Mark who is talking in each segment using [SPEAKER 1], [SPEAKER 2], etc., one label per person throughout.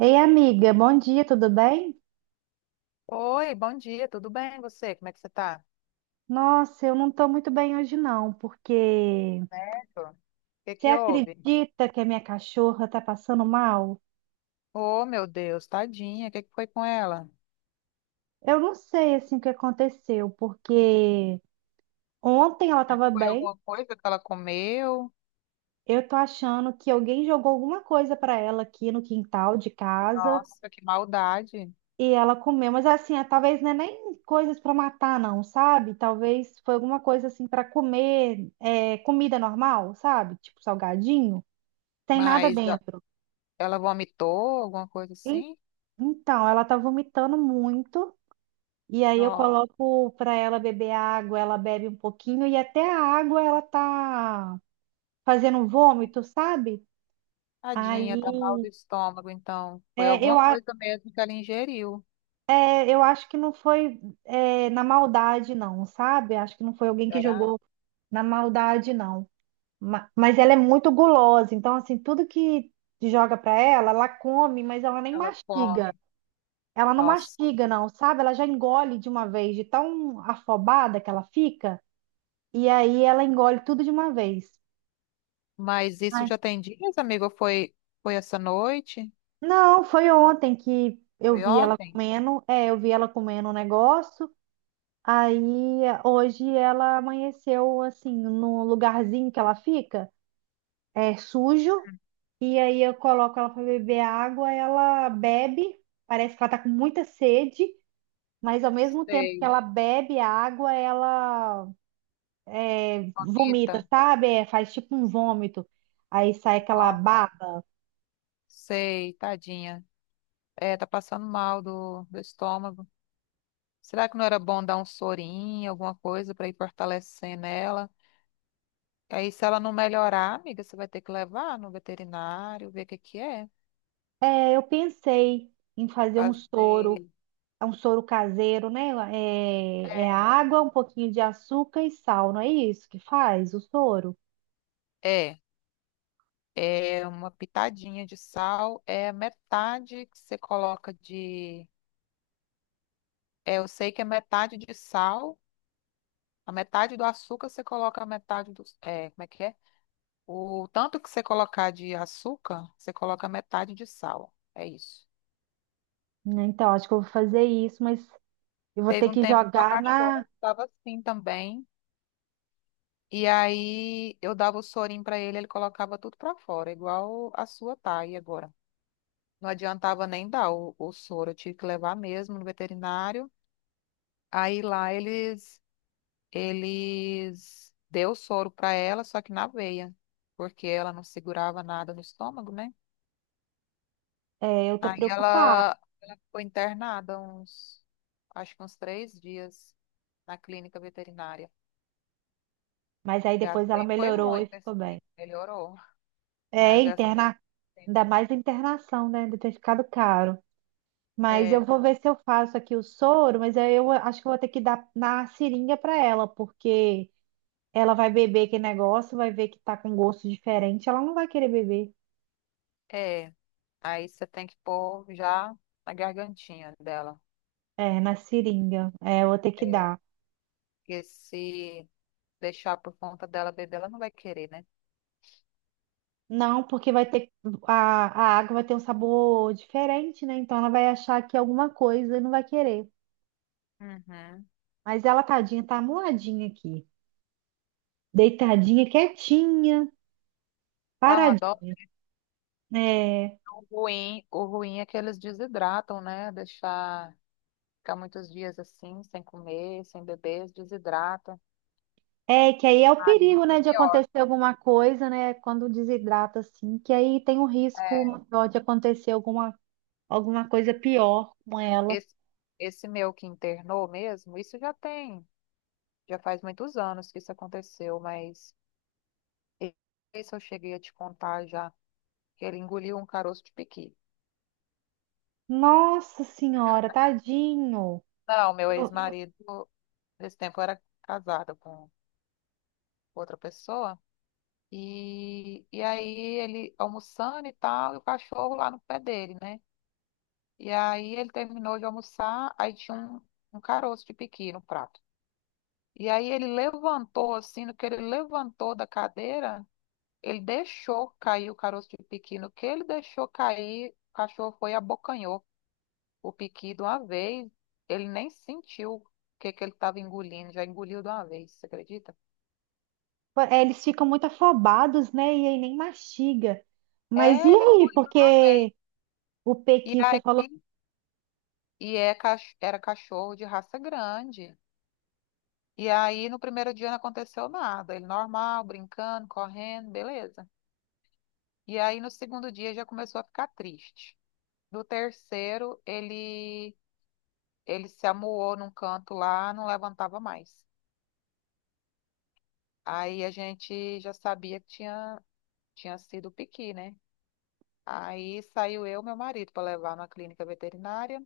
[SPEAKER 1] Ei, amiga, bom dia, tudo bem?
[SPEAKER 2] Oi, bom dia, tudo bem você? Como é que você tá?
[SPEAKER 1] Nossa, eu não tô muito bem hoje não, porque
[SPEAKER 2] Certo. O que
[SPEAKER 1] você
[SPEAKER 2] que houve?
[SPEAKER 1] acredita que a minha cachorra tá passando mal?
[SPEAKER 2] Oh, meu Deus, tadinha, o que que foi com ela?
[SPEAKER 1] Eu não sei assim o que aconteceu, porque ontem ela tava
[SPEAKER 2] Foi
[SPEAKER 1] bem,
[SPEAKER 2] alguma coisa que ela comeu?
[SPEAKER 1] eu tô achando que alguém jogou alguma coisa pra ela aqui no quintal de casa
[SPEAKER 2] Nossa, que maldade.
[SPEAKER 1] e ela comeu, mas assim, talvez não é nem coisas pra matar não, sabe? Talvez foi alguma coisa assim pra comer, comida normal, sabe? Tipo salgadinho, tem nada
[SPEAKER 2] Mas
[SPEAKER 1] dentro.
[SPEAKER 2] ela vomitou, alguma coisa assim?
[SPEAKER 1] Então, ela tá vomitando muito, e aí eu
[SPEAKER 2] Nossa,
[SPEAKER 1] coloco pra ela beber água, ela bebe um pouquinho, e até a água ela tá fazendo vômito, sabe?
[SPEAKER 2] tadinha, tá mal
[SPEAKER 1] Aí,
[SPEAKER 2] do estômago, então. Foi
[SPEAKER 1] é,
[SPEAKER 2] alguma
[SPEAKER 1] eu, a-
[SPEAKER 2] coisa mesmo que ela ingeriu.
[SPEAKER 1] é, eu acho que não foi, na maldade, não, sabe? Acho que não foi alguém que
[SPEAKER 2] Será?
[SPEAKER 1] jogou na maldade, não. Mas ela é muito gulosa, então, assim, tudo que joga pra ela, ela come, mas ela nem
[SPEAKER 2] Ela come.
[SPEAKER 1] mastiga. Ela não
[SPEAKER 2] Nossa.
[SPEAKER 1] mastiga, não, sabe? Ela já engole de uma vez, de tão afobada que ela fica, e aí ela engole tudo de uma vez.
[SPEAKER 2] Mas isso
[SPEAKER 1] Ai,
[SPEAKER 2] já tem dias, amigo? Foi essa noite?
[SPEAKER 1] não, foi ontem que eu
[SPEAKER 2] Foi
[SPEAKER 1] vi ela
[SPEAKER 2] ontem?
[SPEAKER 1] comendo, eu vi ela comendo um negócio, aí hoje ela amanheceu assim, no lugarzinho que ela fica, é sujo, e aí eu coloco ela para beber água, ela bebe, parece que ela tá com muita sede, mas ao mesmo tempo que
[SPEAKER 2] Sei.
[SPEAKER 1] ela bebe a água, ela vomita,
[SPEAKER 2] Bonita.
[SPEAKER 1] sabe? É, faz tipo um vômito, aí sai aquela baba.
[SPEAKER 2] Sei, tadinha. É, tá passando mal do estômago. Será que não era bom dar um sorinho, alguma coisa pra ir fortalecendo ela? Aí, se ela não melhorar, amiga, você vai ter que levar no veterinário, ver o que que é.
[SPEAKER 1] É, eu pensei em fazer um soro,
[SPEAKER 2] Fazer.
[SPEAKER 1] é um soro caseiro, né? É água, um pouquinho de açúcar e sal, não é isso que faz o soro?
[SPEAKER 2] É, é é uma pitadinha de sal, é metade que você coloca de. É, eu sei que é metade de sal, a metade do açúcar você coloca a metade do. É, como é que é? O tanto que você colocar de açúcar, você coloca metade de sal. É isso.
[SPEAKER 1] Né, então, acho que eu vou fazer isso, mas eu vou
[SPEAKER 2] Teve
[SPEAKER 1] ter
[SPEAKER 2] um
[SPEAKER 1] que
[SPEAKER 2] tempo que meu
[SPEAKER 1] jogar na.
[SPEAKER 2] cachorro estava assim também. E aí eu dava o sorinho para ele, ele colocava tudo para fora, igual a sua tá aí agora. Não adiantava nem dar o soro, eu tive que levar mesmo no veterinário. Aí lá eles deu o soro para ela, só que na veia, porque ela não segurava nada no estômago, né?
[SPEAKER 1] É, eu tô
[SPEAKER 2] Aí
[SPEAKER 1] preocupada,
[SPEAKER 2] ela ficou internada uns, acho que uns 3 dias na clínica veterinária.
[SPEAKER 1] mas aí depois ela
[SPEAKER 2] Gastei, foi
[SPEAKER 1] melhorou e
[SPEAKER 2] muito esse
[SPEAKER 1] ficou bem.
[SPEAKER 2] tempo, melhorou, mas
[SPEAKER 1] É,
[SPEAKER 2] eu gastei.
[SPEAKER 1] interna,
[SPEAKER 2] Tempo.
[SPEAKER 1] ainda mais a internação, né? Deve ter ficado caro. Mas
[SPEAKER 2] É,
[SPEAKER 1] eu vou ver se eu faço aqui o soro, mas aí eu acho que eu vou ter que dar na seringa para ela, porque ela vai beber aquele negócio, vai ver que tá com gosto diferente, ela não vai querer beber.
[SPEAKER 2] é, aí você tem que pôr já na gargantinha dela.
[SPEAKER 1] É, na seringa. É, eu vou ter que
[SPEAKER 2] É,
[SPEAKER 1] dar.
[SPEAKER 2] porque se deixar por conta dela beber, ela não vai querer, né?
[SPEAKER 1] Não, porque vai ter a, a água vai ter um sabor diferente, né? Então ela vai achar que é alguma coisa e não vai querer.
[SPEAKER 2] Uhum.
[SPEAKER 1] Mas ela, tadinha, tá amuladinha aqui, deitadinha, quietinha,
[SPEAKER 2] Dá uma dó.
[SPEAKER 1] paradinha. É.
[SPEAKER 2] O ruim é que eles desidratam, né? Deixar ficar muitos dias assim, sem comer, sem beber, eles desidratam.
[SPEAKER 1] É, que aí é o
[SPEAKER 2] Aí
[SPEAKER 1] perigo,
[SPEAKER 2] fica
[SPEAKER 1] né, de
[SPEAKER 2] pior.
[SPEAKER 1] acontecer alguma coisa, né, quando desidrata assim, que aí tem um risco
[SPEAKER 2] É,
[SPEAKER 1] maior de acontecer alguma, alguma coisa pior com ela.
[SPEAKER 2] esse, esse meu que internou mesmo, isso já tem, já faz muitos anos que isso aconteceu, mas e- esse eu cheguei a te contar já, que ele engoliu um caroço de piqui.
[SPEAKER 1] Nossa senhora, tadinho.
[SPEAKER 2] Não, meu
[SPEAKER 1] Eu- eu-
[SPEAKER 2] ex-marido, nesse tempo eu era casada com outra pessoa, e, aí ele almoçando e tal, e o cachorro lá no pé dele, né? E aí ele terminou de almoçar, aí tinha um caroço de piqui no prato. E aí ele levantou, assim, no que ele levantou da cadeira, ele deixou cair o caroço de piqui. No que ele deixou cair, o cachorro foi e abocanhou o piqui de uma vez. Ele nem sentiu o que ele estava engolindo, já engoliu de uma vez, você acredita?
[SPEAKER 1] eles ficam muito afobados, né, e aí nem mastiga. Mas e
[SPEAKER 2] É, ele
[SPEAKER 1] aí,
[SPEAKER 2] engoliu de uma vez.
[SPEAKER 1] porque o
[SPEAKER 2] E
[SPEAKER 1] pequi, você
[SPEAKER 2] aí,
[SPEAKER 1] falou,
[SPEAKER 2] e é, era cachorro de raça grande. E aí, no primeiro dia não aconteceu nada. Ele normal, brincando, correndo, beleza. E aí, no segundo dia, já começou a ficar triste. No terceiro, ele se amuou num canto lá, não levantava mais. Aí a gente já sabia que tinha sido piqui, né? Aí saiu eu e meu marido para levar na clínica veterinária.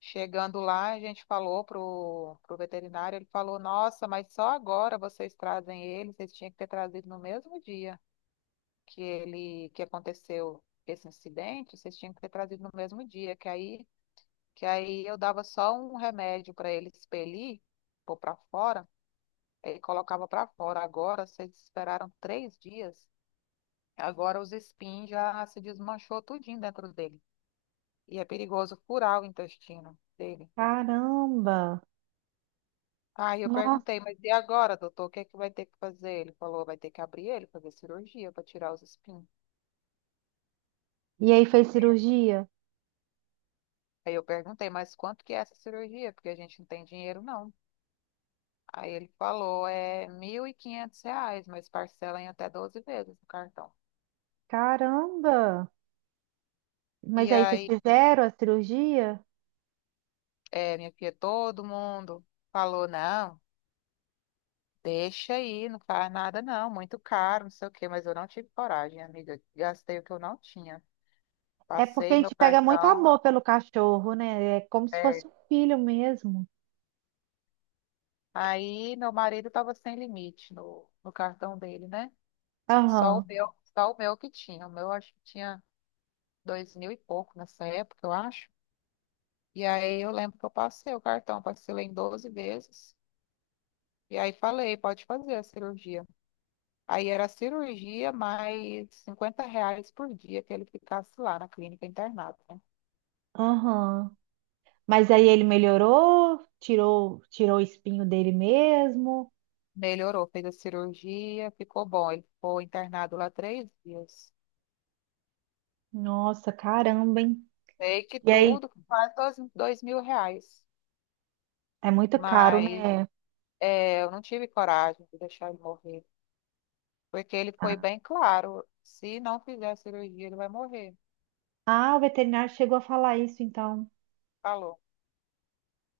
[SPEAKER 2] Chegando lá, a gente falou pro veterinário, ele falou, nossa, mas só agora vocês trazem ele, vocês tinham que ter trazido no mesmo dia que ele que aconteceu esse incidente, vocês tinham que ter trazido no mesmo dia, que aí eu dava só um remédio para ele expelir, pôr para fora e colocava para fora. Agora, vocês esperaram 3 dias, agora os espinhos já se desmanchou tudinho dentro dele. E é perigoso furar o intestino dele.
[SPEAKER 1] caramba,
[SPEAKER 2] Aí eu
[SPEAKER 1] nossa.
[SPEAKER 2] perguntei, mas e agora, doutor, o que é que vai ter que fazer? Ele falou, vai ter que abrir ele, fazer cirurgia para tirar os espinhos.
[SPEAKER 1] E aí fez cirurgia?
[SPEAKER 2] Aí eu perguntei, mas quanto que é essa cirurgia? Porque a gente não tem dinheiro, não. Aí ele falou, é R$ 1.500, mas parcela em até 12 vezes no cartão.
[SPEAKER 1] Caramba. Mas
[SPEAKER 2] E
[SPEAKER 1] aí vocês
[SPEAKER 2] aí,
[SPEAKER 1] fizeram a cirurgia?
[SPEAKER 2] é, minha filha, todo mundo falou, não. Deixa aí, não faz nada não, muito caro, não sei o quê, mas eu não tive coragem, amiga. Gastei o que eu não tinha.
[SPEAKER 1] É porque a
[SPEAKER 2] Passei meu
[SPEAKER 1] gente pega muito
[SPEAKER 2] cartão.
[SPEAKER 1] amor pelo cachorro, né? É como se fosse
[SPEAKER 2] É.
[SPEAKER 1] um filho mesmo.
[SPEAKER 2] Aí meu marido estava sem limite no cartão dele, né?
[SPEAKER 1] Aham,
[SPEAKER 2] Só o meu que tinha. O meu acho que tinha 2 mil e pouco nessa época, eu acho. E aí eu lembro que eu passei o cartão, parcelei em 12 vezes. E aí falei, pode fazer a cirurgia. Aí era a cirurgia mais R$ 50 por dia que ele ficasse lá na clínica internado.
[SPEAKER 1] aham. Mas aí ele melhorou, tirou, tirou o espinho dele mesmo.
[SPEAKER 2] Melhorou, fez a cirurgia, ficou bom. Ele ficou internado lá 3 dias.
[SPEAKER 1] Nossa, caramba, hein?
[SPEAKER 2] Sei que
[SPEAKER 1] E aí,
[SPEAKER 2] tudo, quase dois mil reais.
[SPEAKER 1] é muito caro,
[SPEAKER 2] Mas
[SPEAKER 1] né?
[SPEAKER 2] é, eu não tive coragem de deixar ele morrer. Porque ele foi bem claro, se não fizer a cirurgia, ele vai morrer.
[SPEAKER 1] Ah, o veterinário chegou a falar isso, então.
[SPEAKER 2] Falou.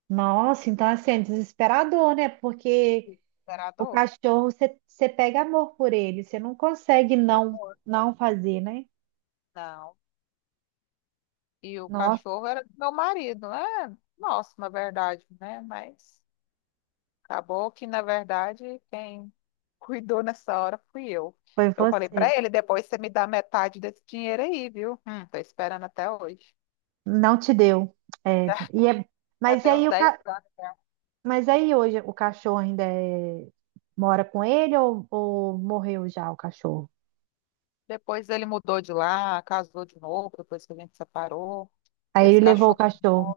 [SPEAKER 1] Nossa, então assim, é desesperador, né? Porque
[SPEAKER 2] Era
[SPEAKER 1] o
[SPEAKER 2] dor.
[SPEAKER 1] cachorro, você pega amor por ele, você não consegue
[SPEAKER 2] De
[SPEAKER 1] não,
[SPEAKER 2] amor.
[SPEAKER 1] não fazer, né?
[SPEAKER 2] Não. E o
[SPEAKER 1] Nossa,
[SPEAKER 2] cachorro era do meu marido, né? Nossa, na verdade, né? Mas acabou que, na verdade, quem cuidou nessa hora fui eu.
[SPEAKER 1] foi
[SPEAKER 2] Eu falei
[SPEAKER 1] você.
[SPEAKER 2] pra ele, depois você me dá metade desse dinheiro aí, viu? Tô esperando até hoje.
[SPEAKER 1] Não te deu. É, e é,
[SPEAKER 2] Já
[SPEAKER 1] mas e
[SPEAKER 2] tem uns
[SPEAKER 1] aí
[SPEAKER 2] 10 anos.
[SPEAKER 1] mas aí hoje o cachorro ainda mora com ele ou morreu já o cachorro?
[SPEAKER 2] Depois ele mudou de lá, casou de novo, depois que a gente separou.
[SPEAKER 1] Aí
[SPEAKER 2] Esse
[SPEAKER 1] ele levou o
[SPEAKER 2] cachorro
[SPEAKER 1] cachorro.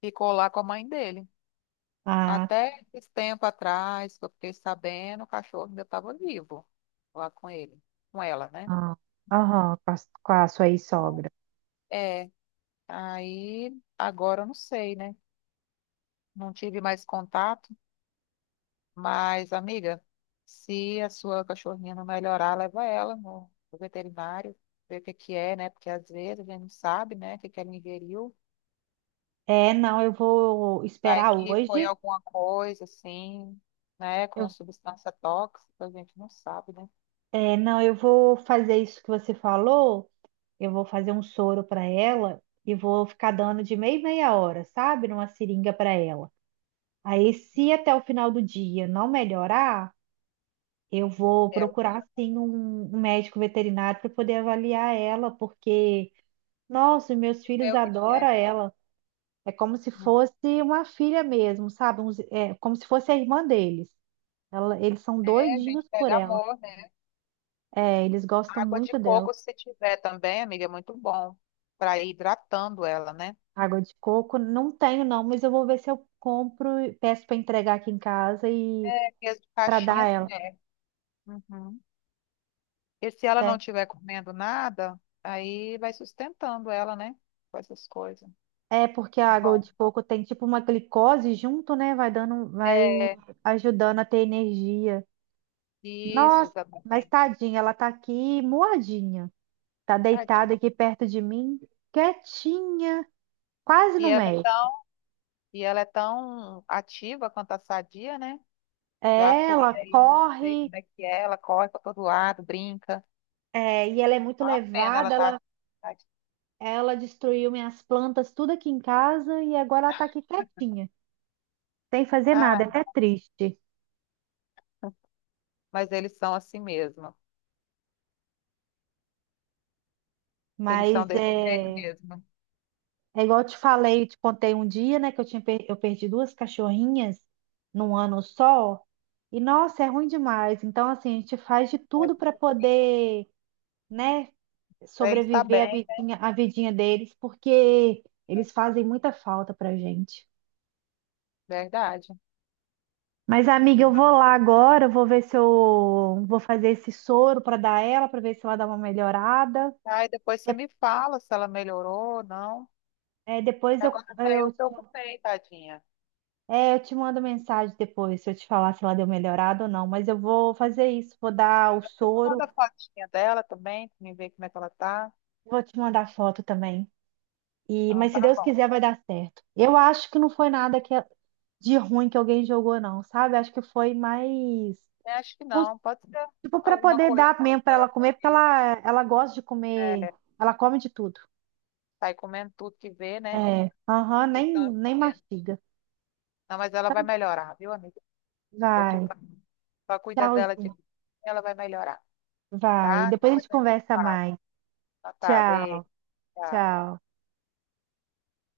[SPEAKER 2] ficou lá com a mãe dele.
[SPEAKER 1] Ah,
[SPEAKER 2] Até esse tempo atrás, que eu fiquei sabendo, o cachorro ainda estava vivo lá com ele, com ela, né?
[SPEAKER 1] ah, aham, com a sua sogra.
[SPEAKER 2] É, aí agora eu não sei, né? Não tive mais contato. Mas, amiga, se a sua cachorrinha não melhorar, leva ela no veterinário, ver o que que é, né? Porque às vezes a gente não sabe, né, o que que ela ingeriu.
[SPEAKER 1] É, não, eu vou
[SPEAKER 2] Vai
[SPEAKER 1] esperar
[SPEAKER 2] que foi
[SPEAKER 1] hoje.
[SPEAKER 2] alguma coisa, assim, né, com a
[SPEAKER 1] Eu-
[SPEAKER 2] substância tóxica, a gente não sabe, né?
[SPEAKER 1] não, eu vou fazer isso que você falou. Eu vou fazer um soro para ela e vou ficar dando de meia em meia hora, sabe? Numa seringa para ela. Aí, se até o final do dia não melhorar, eu vou
[SPEAKER 2] É, aí você
[SPEAKER 1] procurar sim um médico veterinário para poder avaliar ela, porque, nossa, meus
[SPEAKER 2] vê
[SPEAKER 1] filhos
[SPEAKER 2] o que que é.
[SPEAKER 1] adoram ela. É como se fosse uma filha mesmo, sabe? É como se fosse a irmã deles. Eles são
[SPEAKER 2] É, a gente
[SPEAKER 1] doidinhos por
[SPEAKER 2] pega
[SPEAKER 1] ela.
[SPEAKER 2] amor, né?
[SPEAKER 1] É, eles gostam
[SPEAKER 2] Água de
[SPEAKER 1] muito dela.
[SPEAKER 2] coco, se tiver também, amiga, é muito bom para ir hidratando ela, né?
[SPEAKER 1] Água de coco, não tenho não, mas eu vou ver se eu compro, e peço para entregar aqui em casa e
[SPEAKER 2] É, porque as de
[SPEAKER 1] para dar
[SPEAKER 2] caixinha,
[SPEAKER 1] a ela.
[SPEAKER 2] assim, é. Uhum. E se ela não
[SPEAKER 1] Tem.
[SPEAKER 2] estiver comendo nada, aí vai sustentando ela, né? Com essas coisas.
[SPEAKER 1] É porque a água
[SPEAKER 2] Bom,
[SPEAKER 1] de coco tem tipo uma glicose junto, né? Vai dando, vai
[SPEAKER 2] é
[SPEAKER 1] ajudando a ter energia.
[SPEAKER 2] isso,
[SPEAKER 1] Nossa, mas
[SPEAKER 2] exatamente.
[SPEAKER 1] tadinha, ela tá aqui moadinha. Tá deitada
[SPEAKER 2] Tadinha.
[SPEAKER 1] aqui perto de mim, quietinha, quase
[SPEAKER 2] E
[SPEAKER 1] no
[SPEAKER 2] ela é
[SPEAKER 1] meio.
[SPEAKER 2] tão, e ela é tão ativa quanto a sadia, né? Já
[SPEAKER 1] É,
[SPEAKER 2] fui
[SPEAKER 1] ela
[SPEAKER 2] aí, sei
[SPEAKER 1] corre,
[SPEAKER 2] como é que é, ela corre para todo lado, brinca.
[SPEAKER 1] e ela é muito
[SPEAKER 2] É uma pena ela
[SPEAKER 1] levada,
[SPEAKER 2] tá.
[SPEAKER 1] ela destruiu minhas plantas, tudo aqui em casa, e agora ela tá aqui quietinha, sem fazer nada, é
[SPEAKER 2] Ah,
[SPEAKER 1] até triste.
[SPEAKER 2] mas eles são assim mesmo. Eles são
[SPEAKER 1] Mas
[SPEAKER 2] desse jeito
[SPEAKER 1] é.
[SPEAKER 2] mesmo.
[SPEAKER 1] É igual eu te falei, eu te contei um dia, né, que eu tinha eu perdi duas cachorrinhas num ano só. E nossa, é ruim demais. Então, assim, a gente faz de
[SPEAKER 2] É,
[SPEAKER 1] tudo para
[SPEAKER 2] fica ruim.
[SPEAKER 1] poder, né,
[SPEAKER 2] Pra eles tá
[SPEAKER 1] sobreviver
[SPEAKER 2] bem,
[SPEAKER 1] a vidinha deles, porque
[SPEAKER 2] é
[SPEAKER 1] eles fazem muita falta pra gente.
[SPEAKER 2] verdade.
[SPEAKER 1] Mas, amiga, eu vou lá agora, eu vou ver se eu vou fazer esse soro para dar ela, para ver se ela dá uma melhorada.
[SPEAKER 2] Aí depois você
[SPEAKER 1] De-
[SPEAKER 2] me fala se ela melhorou ou não.
[SPEAKER 1] é, depois
[SPEAKER 2] Agora até eu
[SPEAKER 1] eu te
[SPEAKER 2] preocupei, tadinha.
[SPEAKER 1] É, eu te mando mensagem depois, se eu te falar se ela deu melhorada ou não, mas eu vou fazer isso, vou dar o
[SPEAKER 2] Eu manda
[SPEAKER 1] soro,
[SPEAKER 2] a fotinha dela também, pra mim ver como é que ela tá.
[SPEAKER 1] vou te mandar foto também. E,
[SPEAKER 2] Então
[SPEAKER 1] mas se
[SPEAKER 2] tá
[SPEAKER 1] Deus
[SPEAKER 2] bom.
[SPEAKER 1] quiser, vai dar certo. Eu acho que não foi nada que, de ruim que alguém jogou, não, sabe? Acho que foi mais,
[SPEAKER 2] Eu acho que
[SPEAKER 1] uns-
[SPEAKER 2] não. Pode ser
[SPEAKER 1] tipo, para
[SPEAKER 2] alguma
[SPEAKER 1] poder
[SPEAKER 2] coisa
[SPEAKER 1] dar
[SPEAKER 2] que
[SPEAKER 1] mesmo para ela
[SPEAKER 2] ela
[SPEAKER 1] comer, porque
[SPEAKER 2] vê.
[SPEAKER 1] ela gosta de comer,
[SPEAKER 2] É,
[SPEAKER 1] ela come de tudo.
[SPEAKER 2] sai comendo tudo que vê, né?
[SPEAKER 1] É, aham, nem,
[SPEAKER 2] Então,
[SPEAKER 1] nem
[SPEAKER 2] assim,
[SPEAKER 1] mastiga.
[SPEAKER 2] não, mas ela vai
[SPEAKER 1] Então,
[SPEAKER 2] melhorar, viu, amiga? Não se
[SPEAKER 1] vai,
[SPEAKER 2] preocupa. Não. Só cuida dela de
[SPEAKER 1] tchauzinho,
[SPEAKER 2] ela vai melhorar,
[SPEAKER 1] vai.
[SPEAKER 2] tá?
[SPEAKER 1] Depois a
[SPEAKER 2] Depois
[SPEAKER 1] gente
[SPEAKER 2] a gente
[SPEAKER 1] conversa
[SPEAKER 2] fala.
[SPEAKER 1] mais.
[SPEAKER 2] Tá, tá, beijo.
[SPEAKER 1] Tchau,
[SPEAKER 2] Tchau.
[SPEAKER 1] tchau.